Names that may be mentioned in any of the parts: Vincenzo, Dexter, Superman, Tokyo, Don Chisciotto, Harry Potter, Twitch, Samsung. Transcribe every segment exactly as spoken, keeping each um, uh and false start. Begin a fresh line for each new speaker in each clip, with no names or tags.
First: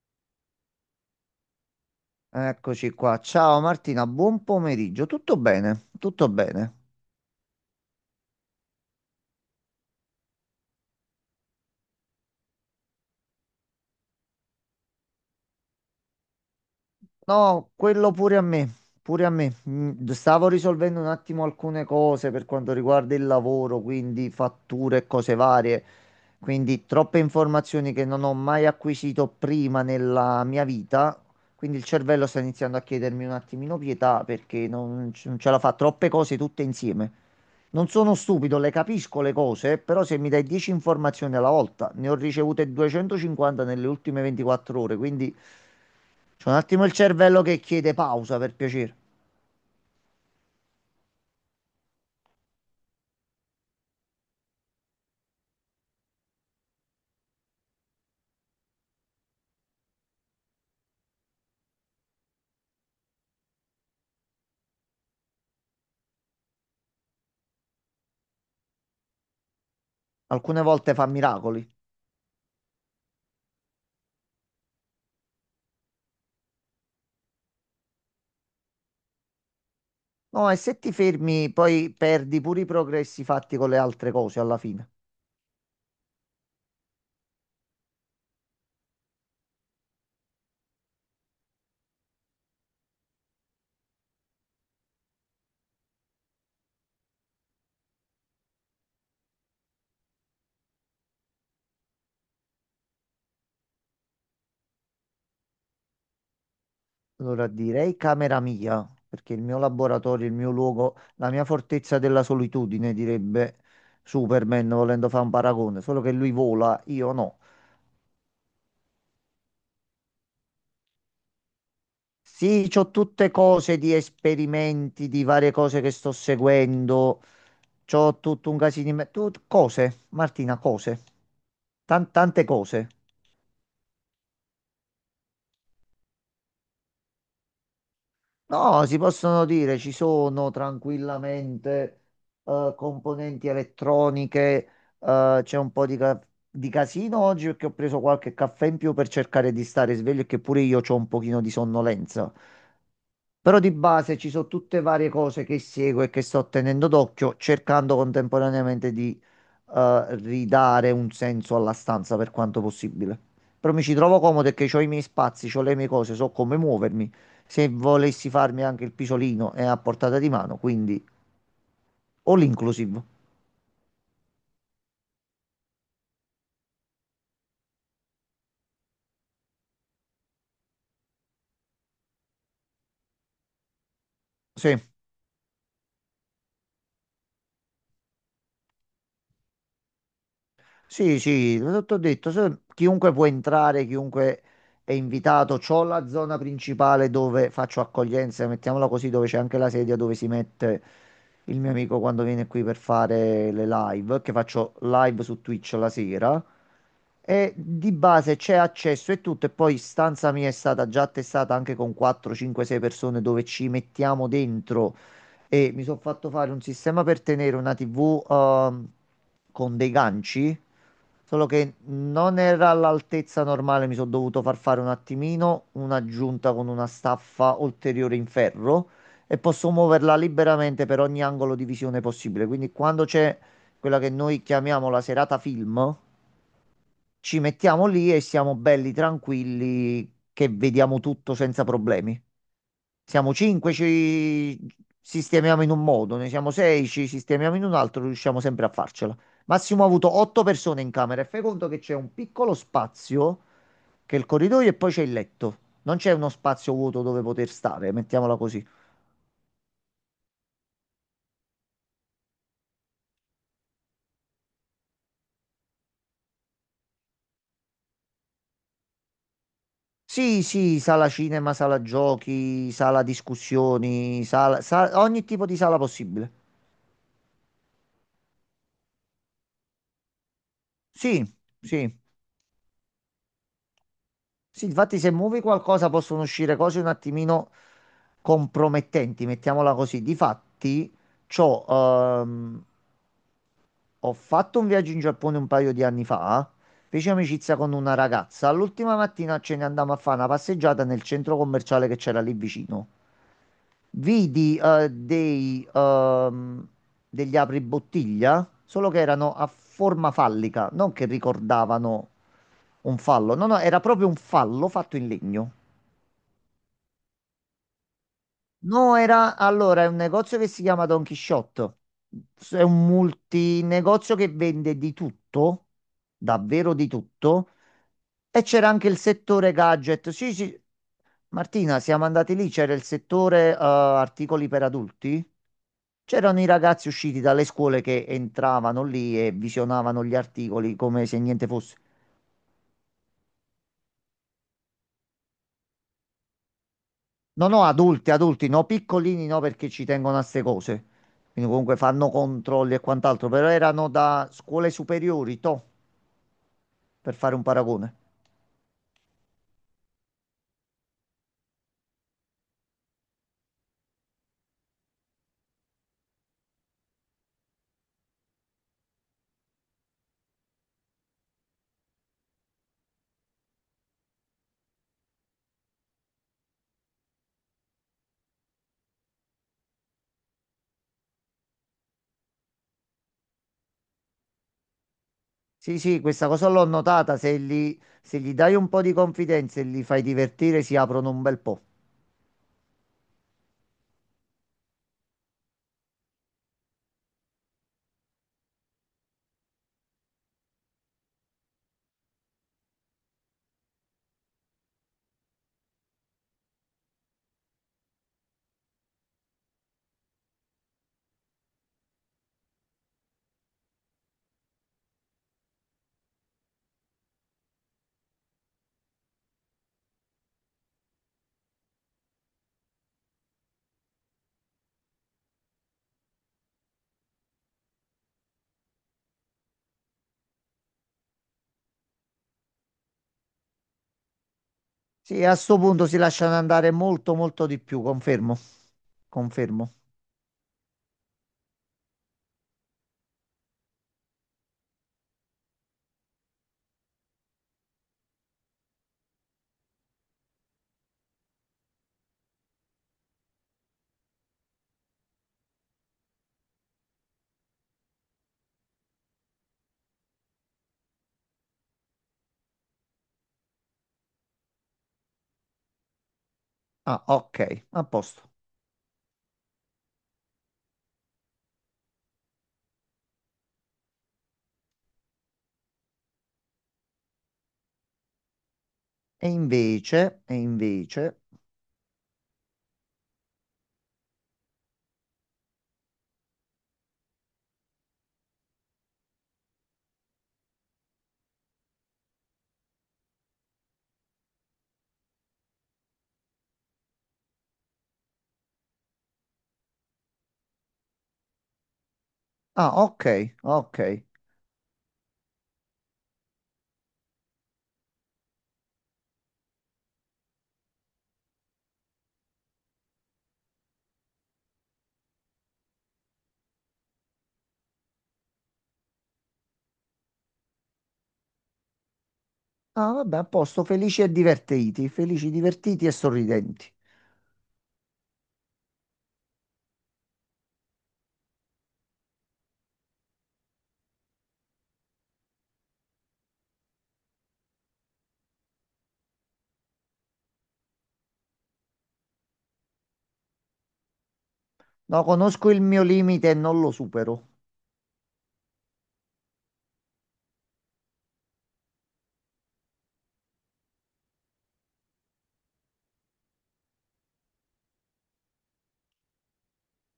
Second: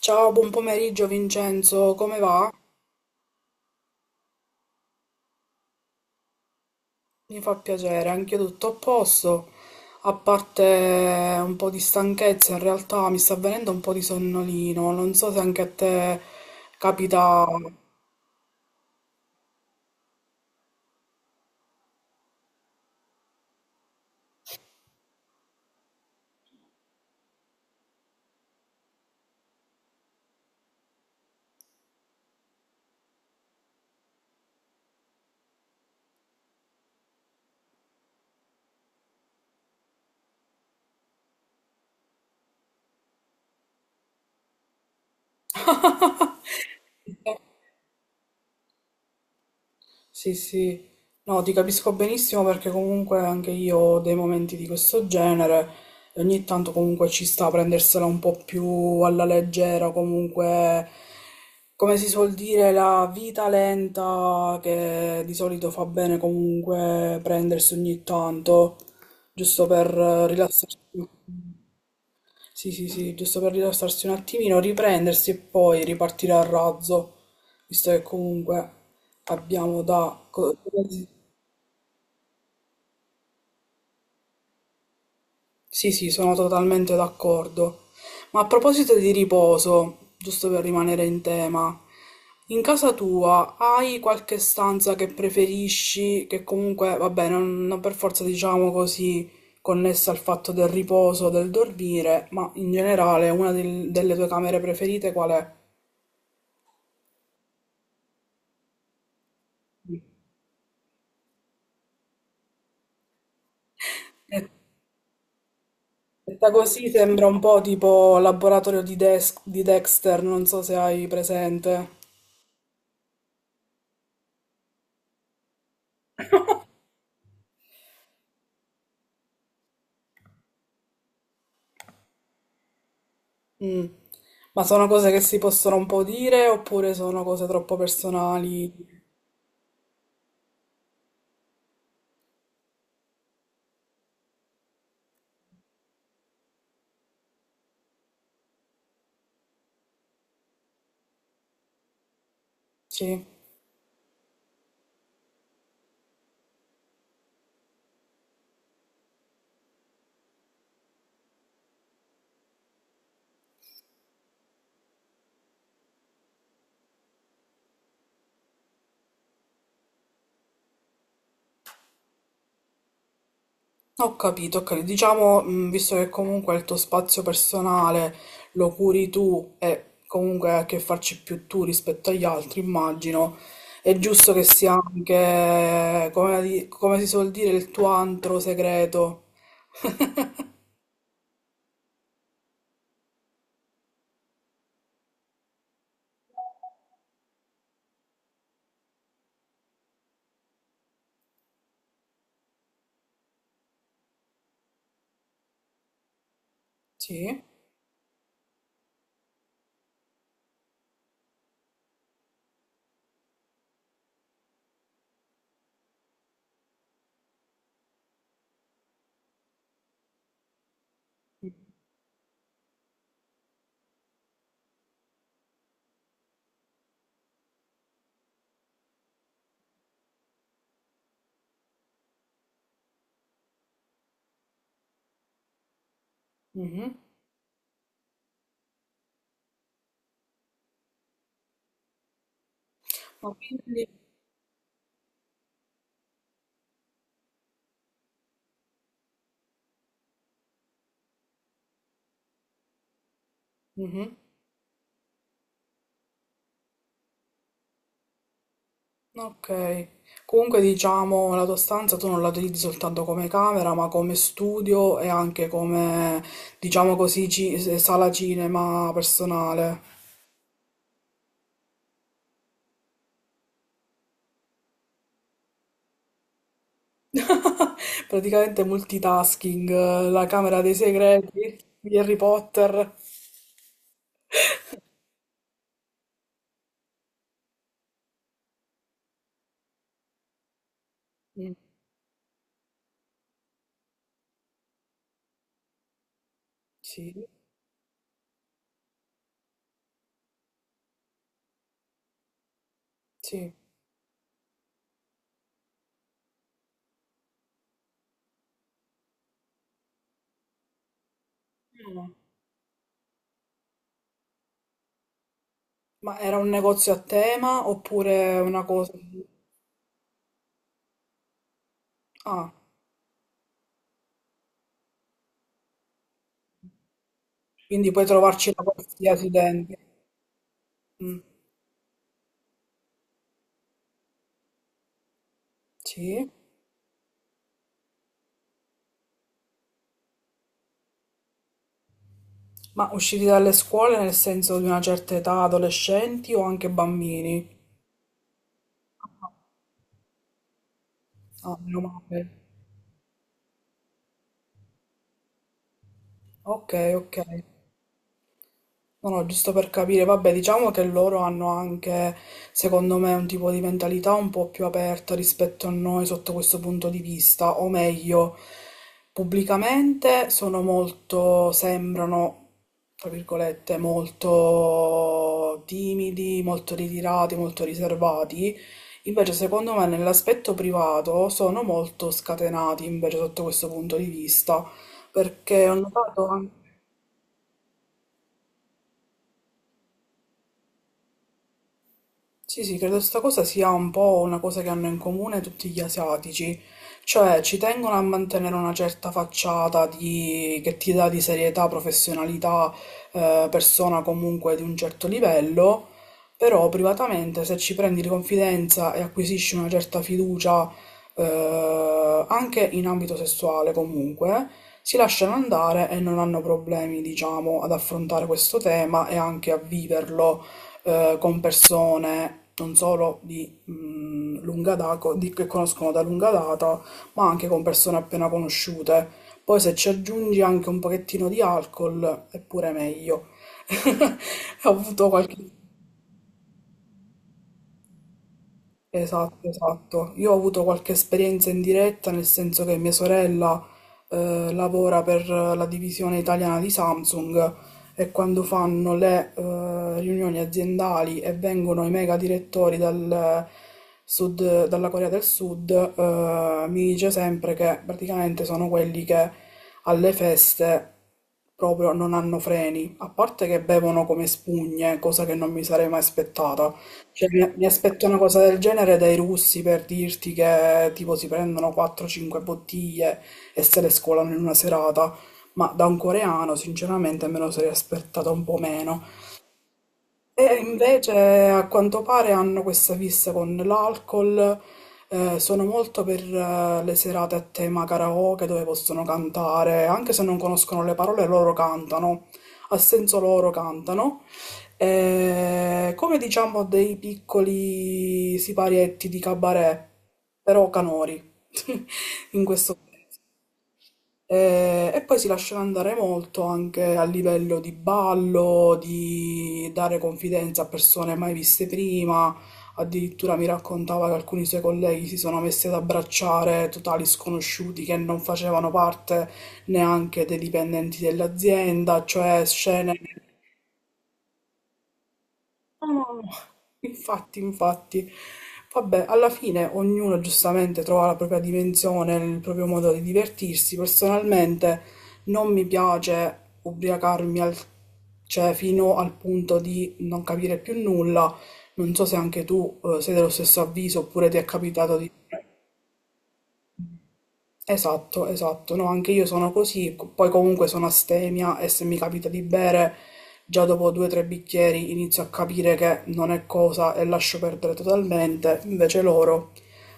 Ciao, buon pomeriggio Vincenzo, come va?
Eccoci qua. Ciao Martina, buon pomeriggio. Tutto bene? Tutto bene.
Mi fa piacere, anch'io tutto a posto, a parte un po' di stanchezza, in realtà mi sta venendo un po' di sonnolino, non so se anche a te capita...
No, quello pure a me, pure a me. Mm, Stavo risolvendo un attimo alcune cose per quanto riguarda il lavoro, quindi fatture e cose varie. Quindi troppe informazioni che non ho mai acquisito prima nella mia vita. Quindi il cervello sta iniziando a chiedermi un attimino pietà perché non, c- non ce la fa troppe cose tutte insieme. Non sono stupido, le capisco le cose, però se mi dai dieci informazioni alla volta, ne ho ricevute duecentocinquanta nelle ultime ventiquattro ore, quindi... C'è un attimo il cervello che chiede pausa per piacere.
Sì, sì, no, ti capisco benissimo perché comunque anche io ho dei momenti di questo genere e ogni tanto comunque ci sta a prendersela un po' più alla leggera. Comunque, come si suol dire, la vita lenta che di solito fa bene comunque prendersi ogni tanto, giusto per eh,
Alcune
rilassarsi.
volte fa miracoli.
Sì, sì, sì, giusto per rilassarsi un attimino, riprendersi e poi ripartire a razzo, visto che comunque abbiamo da...
No,
co-
e se ti fermi, poi perdi pure i progressi fatti con le altre cose alla fine.
Sì, sì, sono totalmente d'accordo. Ma a proposito di riposo, giusto per rimanere in tema, in casa tua hai qualche stanza che preferisci, che comunque, vabbè, non, non per forza diciamo così, connessa al fatto del riposo, del dormire, ma in generale una del- delle tue camere preferite qual è?
Allora direi camera mia, perché il mio laboratorio, il mio luogo, la mia fortezza della solitudine, direbbe
E-
Superman, volendo fare un paragone, solo che lui
Detta
vola,
così
io
sembra un
no.
po' tipo laboratorio di, Dex- di Dexter, non so se hai presente.
Sì, c'ho tutte cose di esperimenti, di varie cose che sto seguendo. C'ho tutto un casino in me- tut- cose, Martina, cose. Tan- tante cose.
Mm. Ma sono cose che si possono un po' dire oppure sono cose troppo
No,
personali?
si possono dire, ci sono tranquillamente eh, componenti elettroniche. Eh, c'è un po' di, ca- di casino oggi perché ho preso qualche caffè in più per cercare di stare sveglio e che pure io ho un pochino di sonnolenza.
Sì,
Però di base ci sono tutte varie cose che seguo e che sto tenendo d'occhio, cercando contemporaneamente di eh, ridare un senso alla stanza per quanto possibile. Però mi ci trovo comodo e che ho i miei spazi, ho le mie cose, so come muovermi. Se volessi farmi anche il pisolino è a portata di mano, quindi all inclusive.
ho capito, ho capito. Diciamo, mm, visto che comunque il tuo spazio personale lo curi tu e comunque hai a che farci più tu rispetto agli altri, immagino, è giusto che sia
Sì.
anche, come, di- come si suol dire, il tuo antro segreto.
Sì, sì, l'ho detto, se- chiunque può entrare, chiunque è invitato. C'ho la zona principale dove faccio accoglienza, mettiamola così, dove c'è anche la sedia dove si mette il mio amico quando viene qui per fare le live, che faccio live su Twitch la sera.
Sì.
E di base c'è accesso e tutto, e poi stanza mia è stata già attestata anche con quattro, cinque, sei persone dove ci mettiamo dentro e mi sono fatto fare un sistema per tenere una tivù ehm, con dei ganci, solo che non era all'altezza normale, mi sono dovuto far fare un attimino un'aggiunta con una staffa ulteriore in ferro e posso muoverla liberamente per ogni angolo di visione possibile. Quindi quando c'è quella che noi chiamiamo la serata film,
Mhm.
ci mettiamo lì e siamo belli tranquilli che vediamo tutto senza problemi. Siamo
Ma
cinque,
quindi...
ci sistemiamo in un modo, ne siamo sei, ci sistemiamo in un altro, riusciamo sempre a farcela. Massimo ha avuto otto persone in camera e fai conto che c'è un piccolo spazio,
Mhm.
che è il corridoio e poi c'è il letto. Non c'è uno spazio vuoto dove poter stare, mettiamola così.
Ok, comunque diciamo la tua stanza tu non la utilizzi soltanto come camera, ma come studio e anche come, diciamo così, ci- eh, sala cinema personale.
Sì, sì, sala cinema, sala giochi, sala discussioni, sala, sa- ogni tipo di sala possibile.
Praticamente multitasking, eh, la camera dei
Sì,
segreti di
sì.
Harry Potter.
Sì, infatti se muovi qualcosa possono uscire cose un attimino compromettenti, mettiamola così. Difatti,
Mm,
c'ho, ehm, ho fatto un viaggio in Giappone un paio di anni fa, feci
sì,
amicizia con una ragazza. L'ultima mattina ce ne andammo a fare una passeggiata nel centro commerciale che c'era lì vicino.
sì.
Vidi, eh, dei, ehm, degli apribottiglia, solo che erano a forma fallica, non che ricordavano
Mm.
un fallo. No, no, era proprio un fallo fatto in legno.
Ma era un negozio a tema oppure una cosa...
No, era allora è un negozio che si chiama Don Chisciotto.
Ah,
S- È un multinegozio che vende di tutto, davvero di tutto.
quindi puoi
E
trovarci da
c'era anche il
qualsiasi
settore
dentro.
gadget. Sì, sì.
Mm,
Martina, siamo andati lì, c'era il settore eh, articoli per adulti.
sì.
C'erano i ragazzi usciti dalle scuole che entravano lì e visionavano gli articoli come se niente fosse.
Ma usciti dalle scuole nel senso di una certa età, adolescenti o anche
No,
bambini?
no, adulti, adulti, no, piccolini no perché ci tengono a ste cose. Quindi
Ah,
comunque
meno
fanno
male.
controlli e quant'altro, però erano da scuole superiori, toh,
Ok,
per
ok.
fare un paragone.
No, no, giusto per capire, vabbè, diciamo che loro hanno anche, secondo me, un tipo di mentalità un po' più aperta rispetto a noi sotto questo punto di vista, o meglio, pubblicamente sono molto, sembrano, tra virgolette, molto timidi, molto ritirati, molto riservati. Invece, secondo me, nell'aspetto privato sono molto scatenati, invece, sotto questo punto di vista, perché ho
Sì, sì,
notato
questa cosa
anche...
l'ho notata, se gli, se gli dai un po' di confidenza e li fai divertire si aprono un bel po'.
Sì, sì, credo sta cosa sia un po' una cosa che hanno in comune tutti gli asiatici, cioè ci tengono a mantenere una certa facciata di... che ti dà di serietà, professionalità, eh, persona comunque di un certo livello, però privatamente se ci prendi di confidenza e acquisisci una certa fiducia, eh, anche in ambito sessuale comunque, si lasciano andare e non hanno problemi, diciamo, ad affrontare questo tema e anche a viverlo eh, con persone non solo di mh, lunga data, di, che conoscono da lunga data, ma anche con persone appena conosciute. Poi se ci aggiungi anche un pochettino di alcol, è pure meglio. Ho avuto
Sì,
qualche
a sto punto si lasciano andare molto, molto di più, confermo.
esatto,
Confermo.
esatto. Io ho avuto qualche esperienza in diretta, nel senso che mia sorella eh, lavora per la divisione italiana di Samsung e quando fanno le eh, riunioni aziendali e vengono i mega direttori dal sud, dalla Corea del Sud, eh, mi dice sempre che praticamente sono quelli che alle feste proprio non hanno freni, a parte che bevono come spugne, cosa che non mi sarei mai aspettata.
Ah,
Cioè,
ok,
mi mi
a
aspetto una
posto.
cosa del genere dai russi per dirti che tipo si prendono quattro cinque bottiglie e se le scolano in una serata, ma da un coreano sinceramente me lo sarei aspettata un po' meno.
E invece, e
E
invece...
invece a quanto pare hanno questa fissa con l'alcol, eh, sono molto per eh, le serate a tema karaoke dove possono cantare, anche se non conoscono le parole, loro cantano, a senso loro cantano. Eh, come diciamo dei piccoli siparietti di cabaret, però canori in
Ah,
questo
ok, ok.
eh, e, poi si lasciava andare molto anche a livello di ballo, di dare confidenza a persone mai viste prima. Addirittura mi raccontava che alcuni suoi colleghi si sono messi ad abbracciare totali sconosciuti che non facevano parte neanche dei dipendenti dell'azienda, cioè
Ah,
scene.
vabbè, a posto, felici e divertiti, felici, divertiti e
No, no, no.
sorridenti.
Infatti, infatti, vabbè, alla fine ognuno giustamente trova la propria dimensione, il proprio modo di divertirsi. Personalmente non mi piace ubriacarmi al- cioè, fino al punto di non capire più nulla. Non so se anche tu, eh, sei dello stesso avviso oppure ti è capitato
No,
di...
conosco il mio limite e non lo supero.
Esatto, esatto. No, anche io sono così, co- poi comunque sono astemia e se mi capita di bere, già dopo due o tre bicchieri inizio a capire che non è cosa e lascio perdere totalmente. Invece loro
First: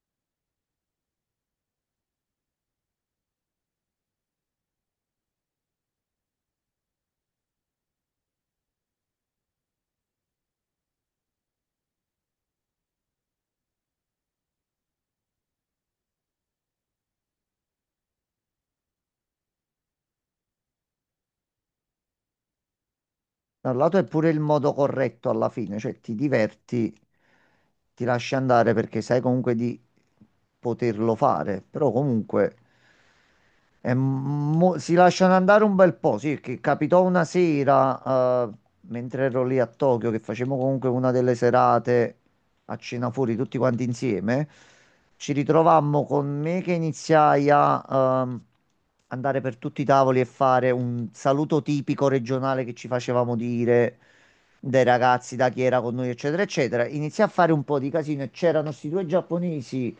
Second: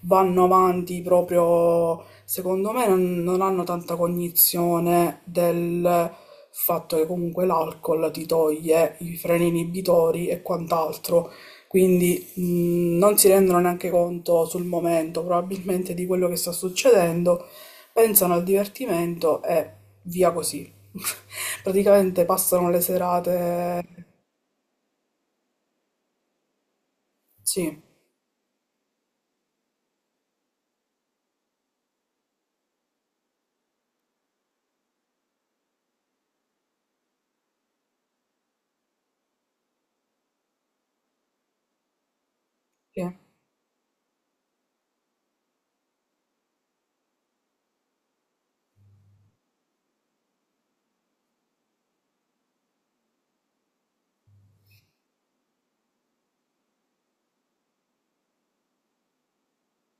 vanno avanti proprio, secondo me, non, non hanno tanta cognizione del fatto che comunque l'alcol ti toglie i freni inibitori e quant'altro. Quindi mh, non si rendono neanche conto sul momento, probabilmente, di quello che sta succedendo, pensano al divertimento e via così. Praticamente passano le
Da un
serate.
lato è pure il modo corretto alla fine, cioè ti diverti,
Sì,
ti lasci andare perché sai comunque di poterlo fare, però comunque. E mo- si lasciano andare un bel po', sì, che capitò una sera, eh, mentre ero lì a Tokyo, che facevamo comunque una delle serate a
sì,
cena fuori tutti quanti insieme, ci ritrovammo con me che iniziai a, ehm, andare per tutti i tavoli e fare un saluto tipico regionale che ci facevamo dire dai ragazzi, da chi era con noi, eccetera, eccetera. Iniziai a fare un po' di casino e c'erano questi due giapponesi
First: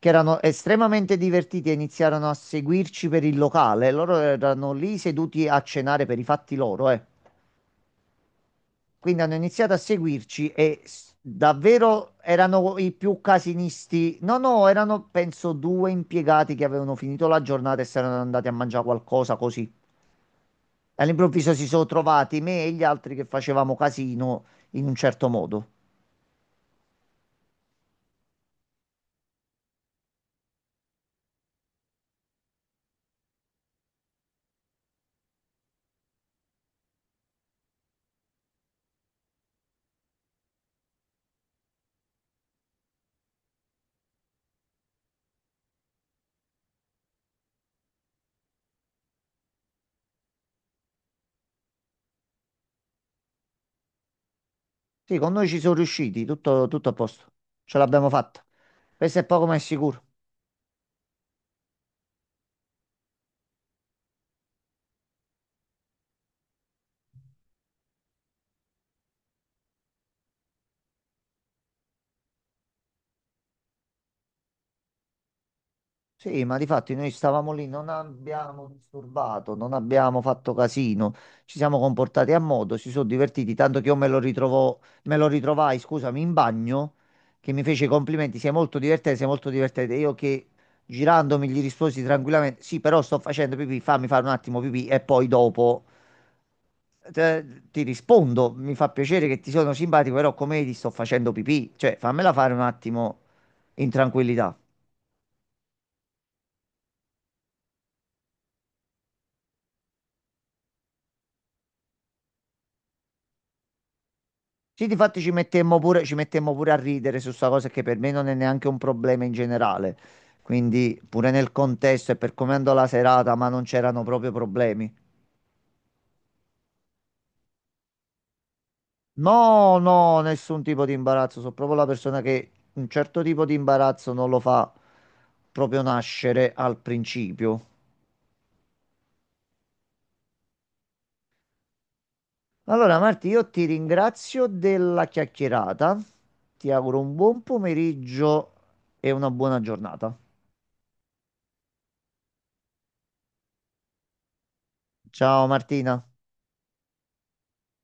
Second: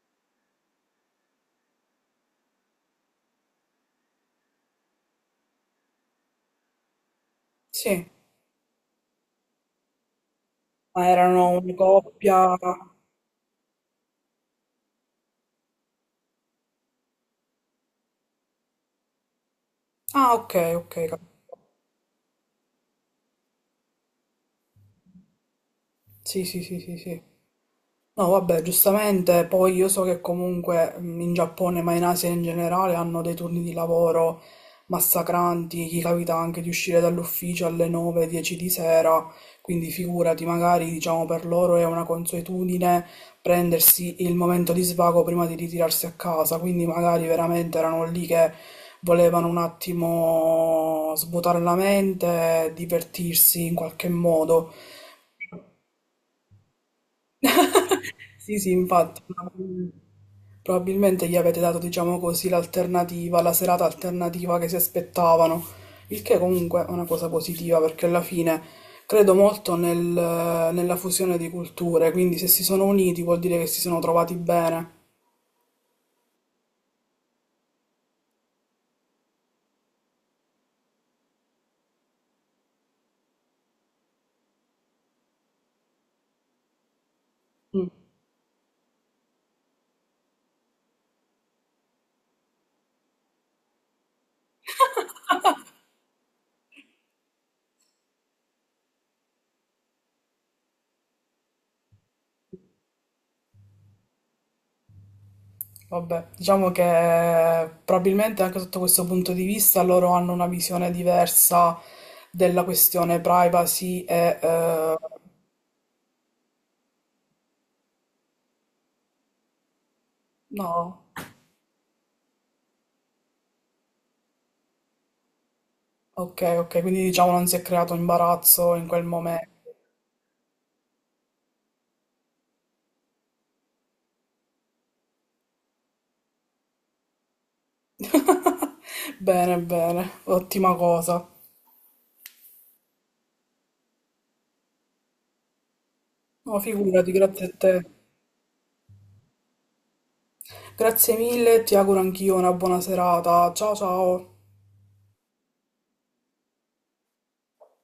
che erano estremamente divertiti e iniziarono a seguirci per il locale. Loro erano lì seduti a cenare per i fatti loro, eh.
sì.
Quindi hanno iniziato a seguirci e
Ma
s-
erano una
davvero
coppia.
erano i più casinisti. No, no, erano penso due impiegati che avevano finito la giornata e si erano andati a mangiare qualcosa così.
Ah, ok, ok. cap-
All'improvviso si sono trovati me e gli altri che facevamo casino in un certo modo.
Sì, sì, sì, sì, sì. No, vabbè, giustamente, poi io so che comunque mh, in Giappone, ma in Asia in generale, hanno dei turni di lavoro massacranti, chi capita anche di uscire dall'ufficio alle nove, dieci di sera, quindi figurati, magari diciamo per loro è una consuetudine prendersi il momento di svago prima di ritirarsi a casa, quindi magari veramente erano lì che volevano un attimo svuotare la mente, divertirsi in qualche modo.
Sì, con noi ci sono riusciti, tutto, tutto a posto. Ce l'abbiamo fatta.
Sì, sì,
Questo
infatti,
è poco
ma,
ma è
mm,
sicuro.
probabilmente gli avete dato, diciamo così, l'alternativa, la serata alternativa che si aspettavano, il che comunque è una cosa positiva perché alla fine credo molto nel- nella fusione di culture, quindi se si sono uniti vuol dire che si sono trovati bene.
Sì, ma difatti noi stavamo lì, non abbiamo disturbato, non abbiamo fatto casino, ci siamo comportati a modo, si sono divertiti, tanto che io me lo ritrovò, me lo ritrovai, scusami, in bagno, che mi fece
Mm,
i complimenti, sei molto divertente, sei molto divertente. Io che girandomi gli risposi tranquillamente, sì, però sto facendo pipì, fammi fare un attimo pipì e poi dopo te- ti rispondo, mi fa piacere che ti sono simpatico, però come vedi sto facendo pipì, cioè fammela fare un attimo in tranquillità.
vabbè, diciamo che probabilmente anche sotto questo punto di vista loro hanno una visione diversa della questione privacy e
Sì,
eh,
difatti ci mettemmo pure, ci mettemmo pure a ridere su sta cosa che per me non è neanche un problema in generale. Quindi
no.
pure nel contesto e per come andò la serata, ma non c'erano proprio problemi.
Ok, ok, quindi diciamo non si è creato imbarazzo in quel momento.
No, no, nessun tipo di imbarazzo. Sono proprio la persona che un certo tipo di imbarazzo non lo fa proprio nascere al principio.
Bene, bene, ottima cosa.
Allora, Marti, io ti ringrazio della chiacchierata.
No,
Ti auguro
figurati,
un buon
grazie a te.
pomeriggio e una buona giornata.
Grazie mille, ti auguro anch'io una buona serata. Ciao ciao.
Ciao Martina.